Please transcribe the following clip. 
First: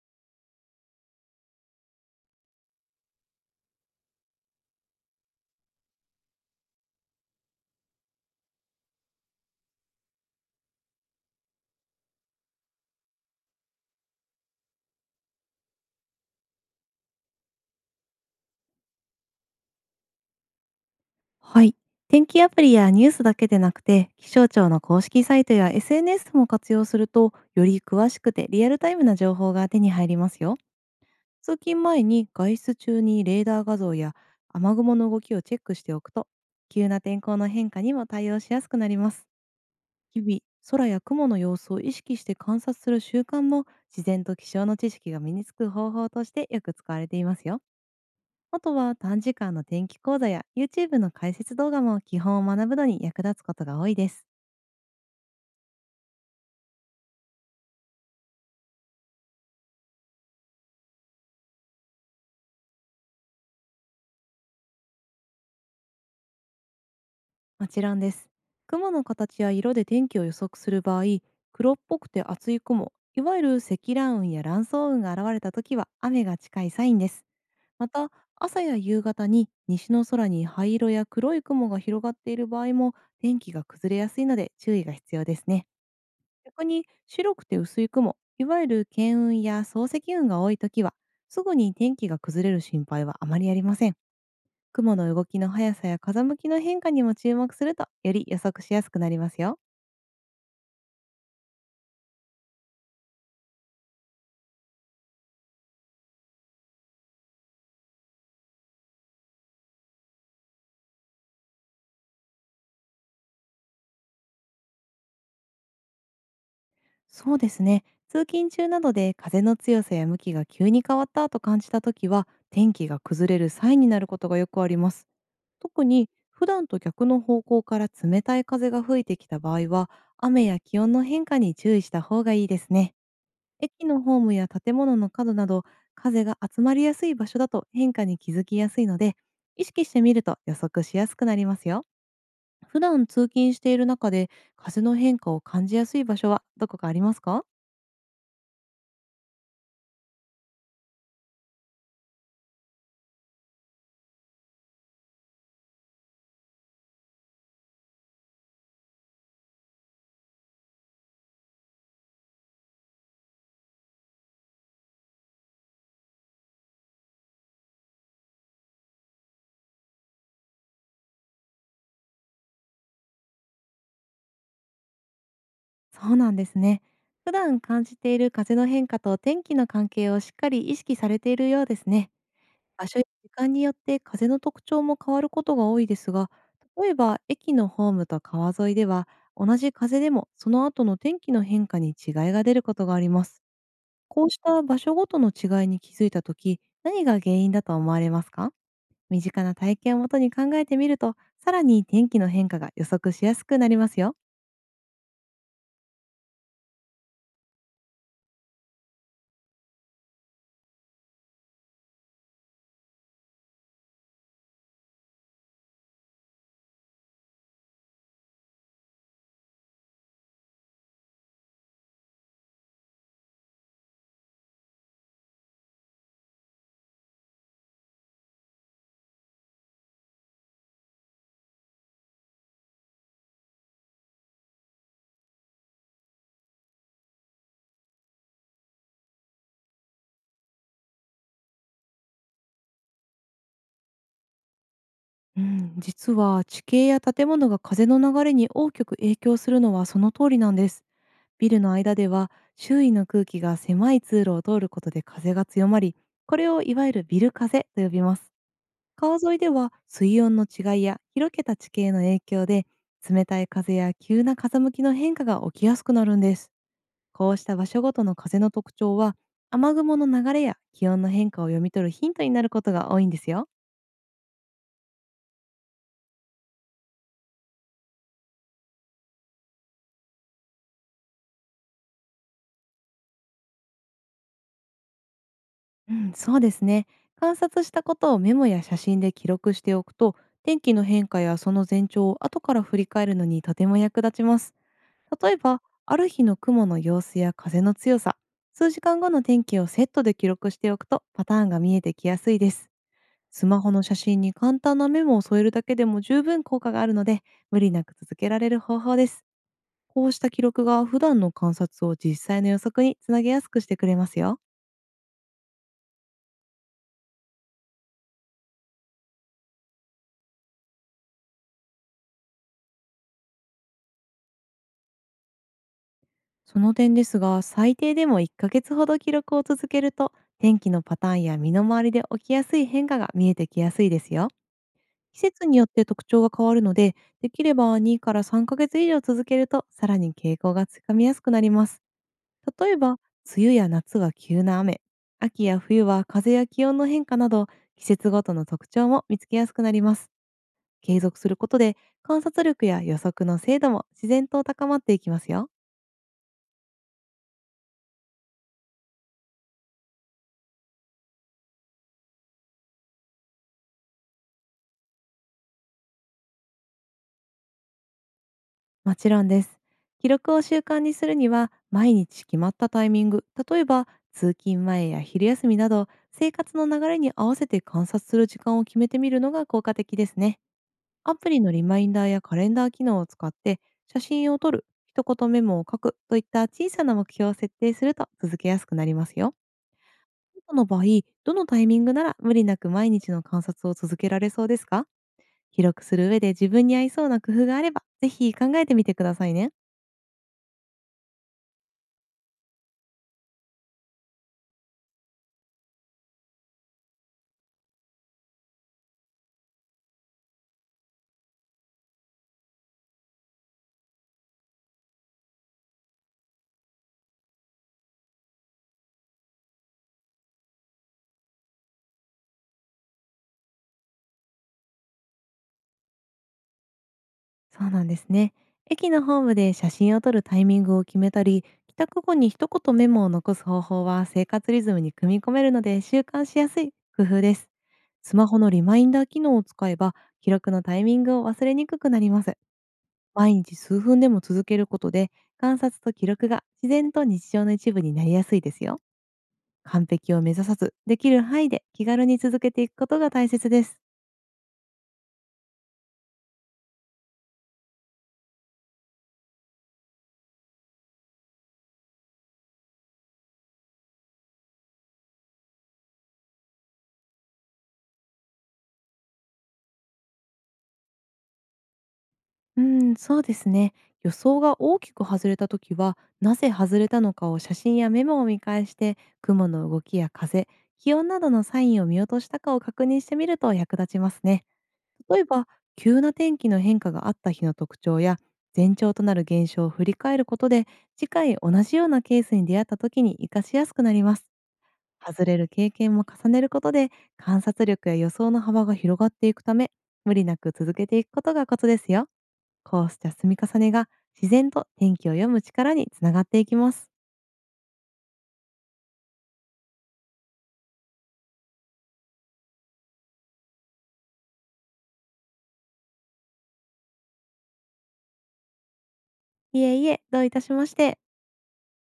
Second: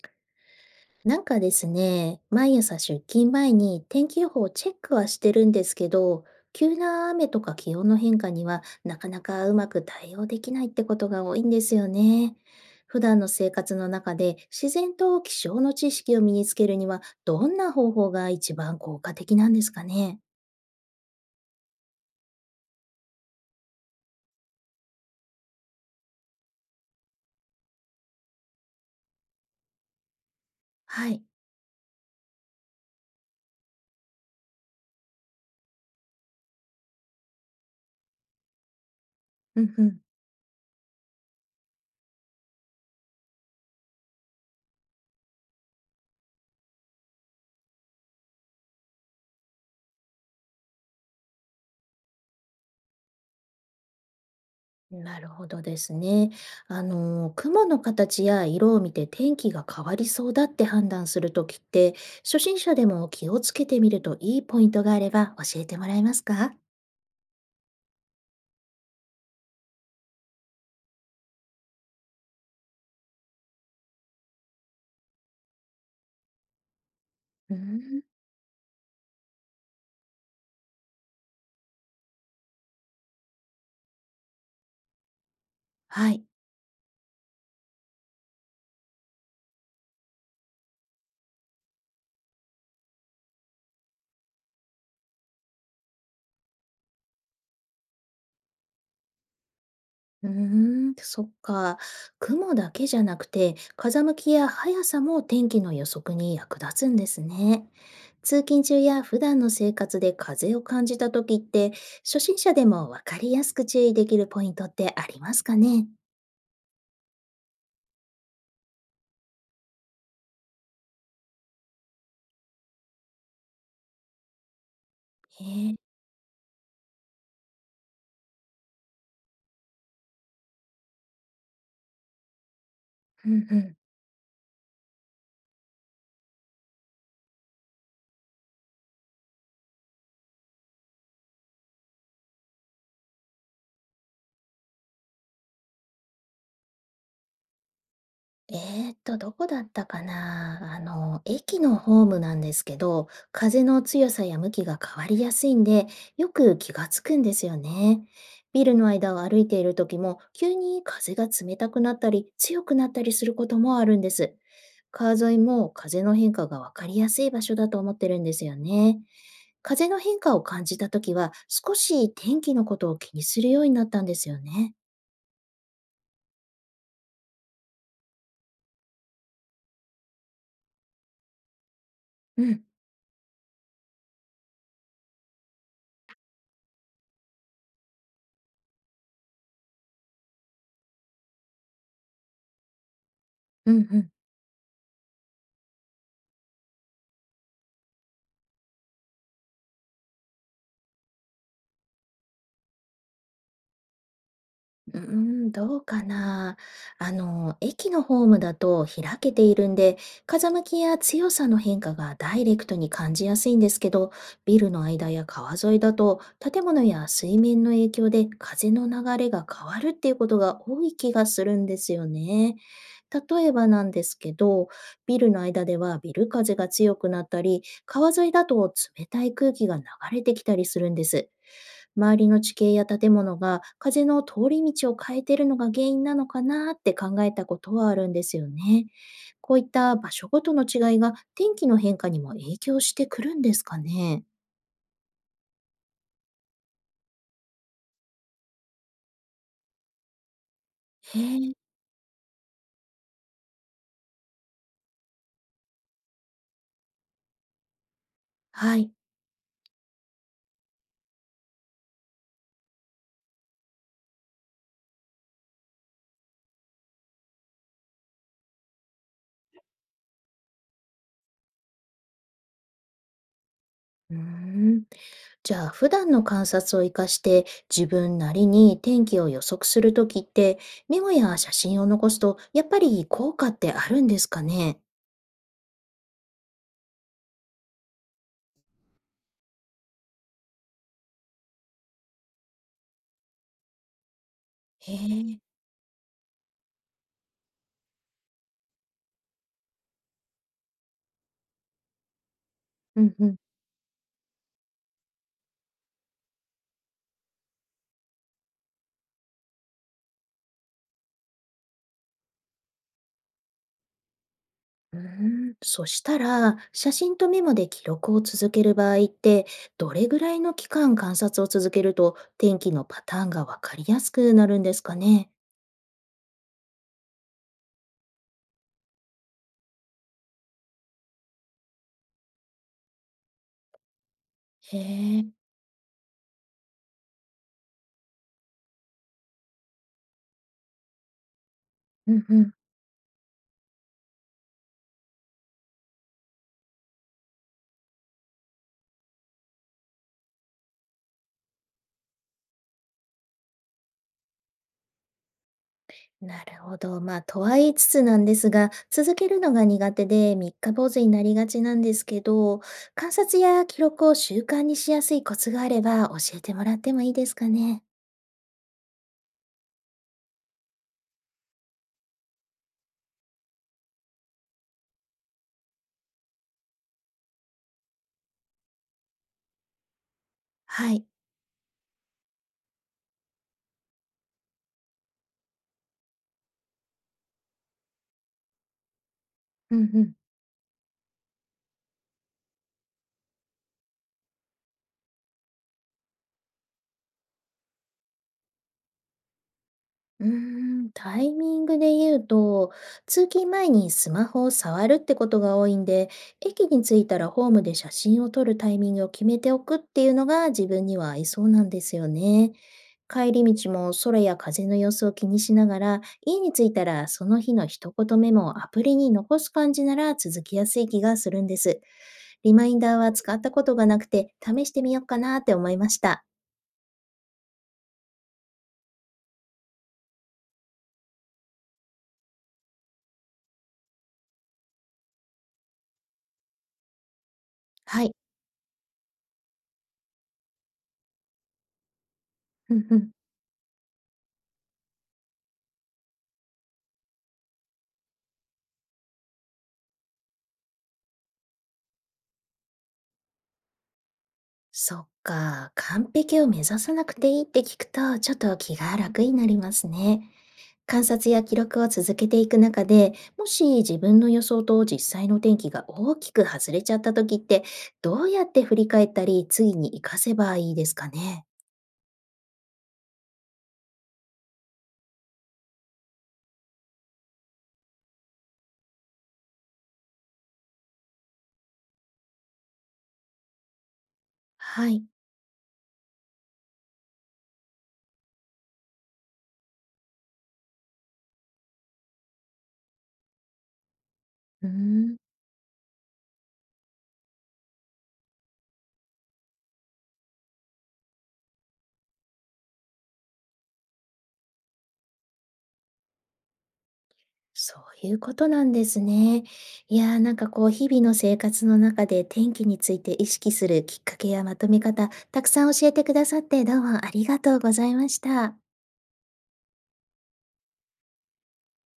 なんかですね、毎朝出勤前に天気予報をチェックはしてるんですけど、急な雨とか気温の変化にはなかなかうまく対応できないってことが多いんですよね。普段の生活の中で自然と気象の知識を身につけるにはどんな方法が一番効果的なんですかね。はい。天気アプリやニュースだけでなくて、気象庁の公式サイトや SNS も活用すると、より詳しくてリアルタイムな情報が手に入りますよ。はい。通勤前に外出中にレーダー画像や雨雲の動きをチェックしておくと、急な天候の変化にも対応しやすくなります。うんうん。日々、空や雲の様子を意識して観察する習慣も、自然と気象の知識が身につく方法としてよく使われていますよ。あとは短時間の天気講座や YouTube の解説動画も基本を学ぶのに役立つことが多いです。なるほどですね。雲の形や色を見て天気が変わりそうだって判断するときって、初心者でも気をつけてみるといいポイントがあれば教えてもらえますか？もちろんです。雲の形や色で天気を予測する場合、黒っぽくて厚い雲、いわゆる積乱雲や乱層雲が現れた時は雨が近いサインです。うーまん。た、朝や夕方に西の空に灰色や黒い雲が広がっている場合も、天気が崩れやすいので注意が必要ですね。はい。逆に白くて薄い雲、いわゆる巻雲や漱石雲が多いときは、すぐに天気が崩れる心配はあまりありません。雲の動きの速さや風向きの変化にも注目すると、より予測しやすくなりますよ。うーん、そっか。雲だけじゃなくて、風向きや速さも天気の予測に役立つんですね。通勤中や普段の生活で風を感じたときって、初心者でもわかりやすく注意できるポイントってありますかね？そうですね。通勤中などで風の強さや向きが急に変わったと感じたときは、天気が崩れるサインになることがよくあります。へえ。特に普段と逆の方向から冷たい風が吹いてきた場合は、雨や気温の変化に注意した方がいいですね。うんうん。駅のホームや建物の角など、風が集まりやすい場所だと変化に気づきやすいので、意識してみると予測しやすくなりますよ。普段通勤している中で風の変化を感じやすい場所はどこかありますか？えどこだったかな。あの、駅のホームなんですけど、風の強さや向きが変わりやすいんで、よく気がつくんですよね。ビルの間を歩いている時も、急に風が冷たくなったり、強くなったりすることもあるんです。川沿いも風の変化がわかりやすい場所だと思ってるんですよね。風の変化を感じた時は、少し天気のことを気にするようになったんですよね。そうなんですね。普段感じている風の変化と天気の関係をしっかり意識されているようですね。うん、場所や時間によって風の特徴も変わることが多いですが、例えば駅のホームと川沿いでは、同じ風でもその後の天気の変化に違いが出ることがあります。うん、うん。こうした場所ごとの違いに気づいたとき、何が原因だと思われますか？身近な体験をもとに考えてみると、さらに天気の変化が予測しやすくなりますよ。うーん、どうかな。駅のホームだと開けているんで、風向きや強さの変化がダイレクトに感じやすいんですけど、ビルの間や川沿いだと、建物や水面の影響で風の流れが変わるっていうことが多い気がするんですよね。例えばなんですけど、ビルの間ではビル風が強くなったり、川沿いだと冷たい空気が流れてきたりするんです。周りの地形や建物が風の通り道を変えているのが原因なのかなって考えたことはあるんですよね。こういった場所ごとの違いが天気の変化にも影響してくるんですかね。うん、実は地形や建物が風の流れに大きく影響するのはその通りなんです。へビえ、ルの間では周囲の空気が狭い通路を通ることで風が強まり、これをいわゆるビル風と呼びます。はい。川沿いでは水温の違いや広げた地形の影響で、冷たい風や急な風向きの変化が起きやすくなるんです。こうした場所ごとの風の特徴は、雨雲の流れや気温の変化を読み取るヒントになることが多いんですよ。うーん。じゃあ普段の観察を生かして自分なりに天気を予測するときって、メモや写真を残すとやっぱり効果ってあるんですかね。うん、そうですね。観察したことをメモや写真で記録しておくと、天気の変化やその前兆を後から振り返るのにとても役立ちます。へ例ええ。ば、ある日の雲の様子や風の強さ、数時間後の天気をセットで記録しておくと、パターンが見えてきやすいです。うんうん。スマホの写真に簡単なメモを添えるだけでも十分効果があるので、無理なく続けられる方法です。こうした記録が普段の観察を実際の予測につなげやすくしてくれますよ。うーん、そしたら、写真とメモで記録を続ける場合って、どれぐらいの期間観察を続けると天気のパターンがわかりやすくなるんですかね。その点ですが、最低でも1ヶ月ほど記録を続けると、天気のパターンや身の回りで起きやすい変化が見えてきやすいですよ。へ季え、節によって特徴が変わるので、できれば2から3ヶ月以上続けると、さらに傾向がつかみやすくなります。うんうん。例えば、梅雨や夏は急な雨、秋や冬は風や気温の変化など、季節ごとの特徴も見つけやすくなります。継続することで、観察力や予測の精度も自然と高まっていきますよ。なるほど。まあ、とは言いつつなんですが、続けるのが苦手で三日坊主になりがちなんですけど、観察や記録を習慣にしやすいコツがあれば教えてもらってもいいですかね。もちろんです。記録を習慣にするには、毎日決まったタイミング、例えば通勤前や昼休みなど、生活の流れに合わせて観察する時間を決めてみるのが効果的ですね。はい。アプリのリマインダーやカレンダー機能を使って、写真を撮る、一言メモを書くといった小さな目標を設定すると続けやすくなりますよ。うんうん。あなたの場合、どのタイミングなら無理なく毎日の観察を続けられそうですか？記録する上で自分に合いそうな工夫があれば、ぜひ考えてみてくださいね。うーん、タイミングで言うと、通勤前にスマホを触るってことが多いんで、駅に着いたらホームで写真を撮るタイミングを決めておくっていうのが自分には合いそうなんですよね。帰り道も空や風の様子を気にしながら、家に着いたらその日の一言メモをアプリに残す感じなら続きやすい気がするんです。リマインダーは使ったことがなくて、試してみようかなって思いました。そうなんですね。駅のホームで写真を撮るタイミングを決めたり、帰宅後に一言メモを残す方法は、生活リズムに組み込めるので習慣しやすい工夫です。はい。スマホのリマインダー機能を使えば、記録のタイミングを忘れにくくなります。うんうん。毎日数分でも続けることで、観察と記録が自然と日常の一部になりやすいですよ。完璧を目指さず、できる範囲で気軽に続けていくことが大切です。そっか、完璧を目指さなくていいって聞くと、ちょっと気が楽になりますね。観察や記録を続けていく中で、もし自分の予想と実際の天気が大きく外れちゃった時って、どうやって振り返ったり、次に活かせばいいですかね。うん、そうですね。予想が大きく外れた時は、なぜ外れたのかを写真やメモを見返して、雲の動きや風、気温などのサインを見落としたかを確認してみると役立ちますね。はい。例えば、急な天気の変化があった日の特徴や、前兆となる現象を振り返ることで、次回同じようなケースに出会った時に活かしやすくなります。うーん。外れる経験も重ねることで、観察力や予想の幅が広がっていくため、無理なく続けていくことがコツですよ。こうした積み重ねが自然と天気を読む力につながっていきます。そういうことなんですね。いやー、なんかこう日々の生活の中で天気について意識するきっかけやまとめ方、たくさん教えてくださってどうもありがとうございました。いえいえ、どういたしまして。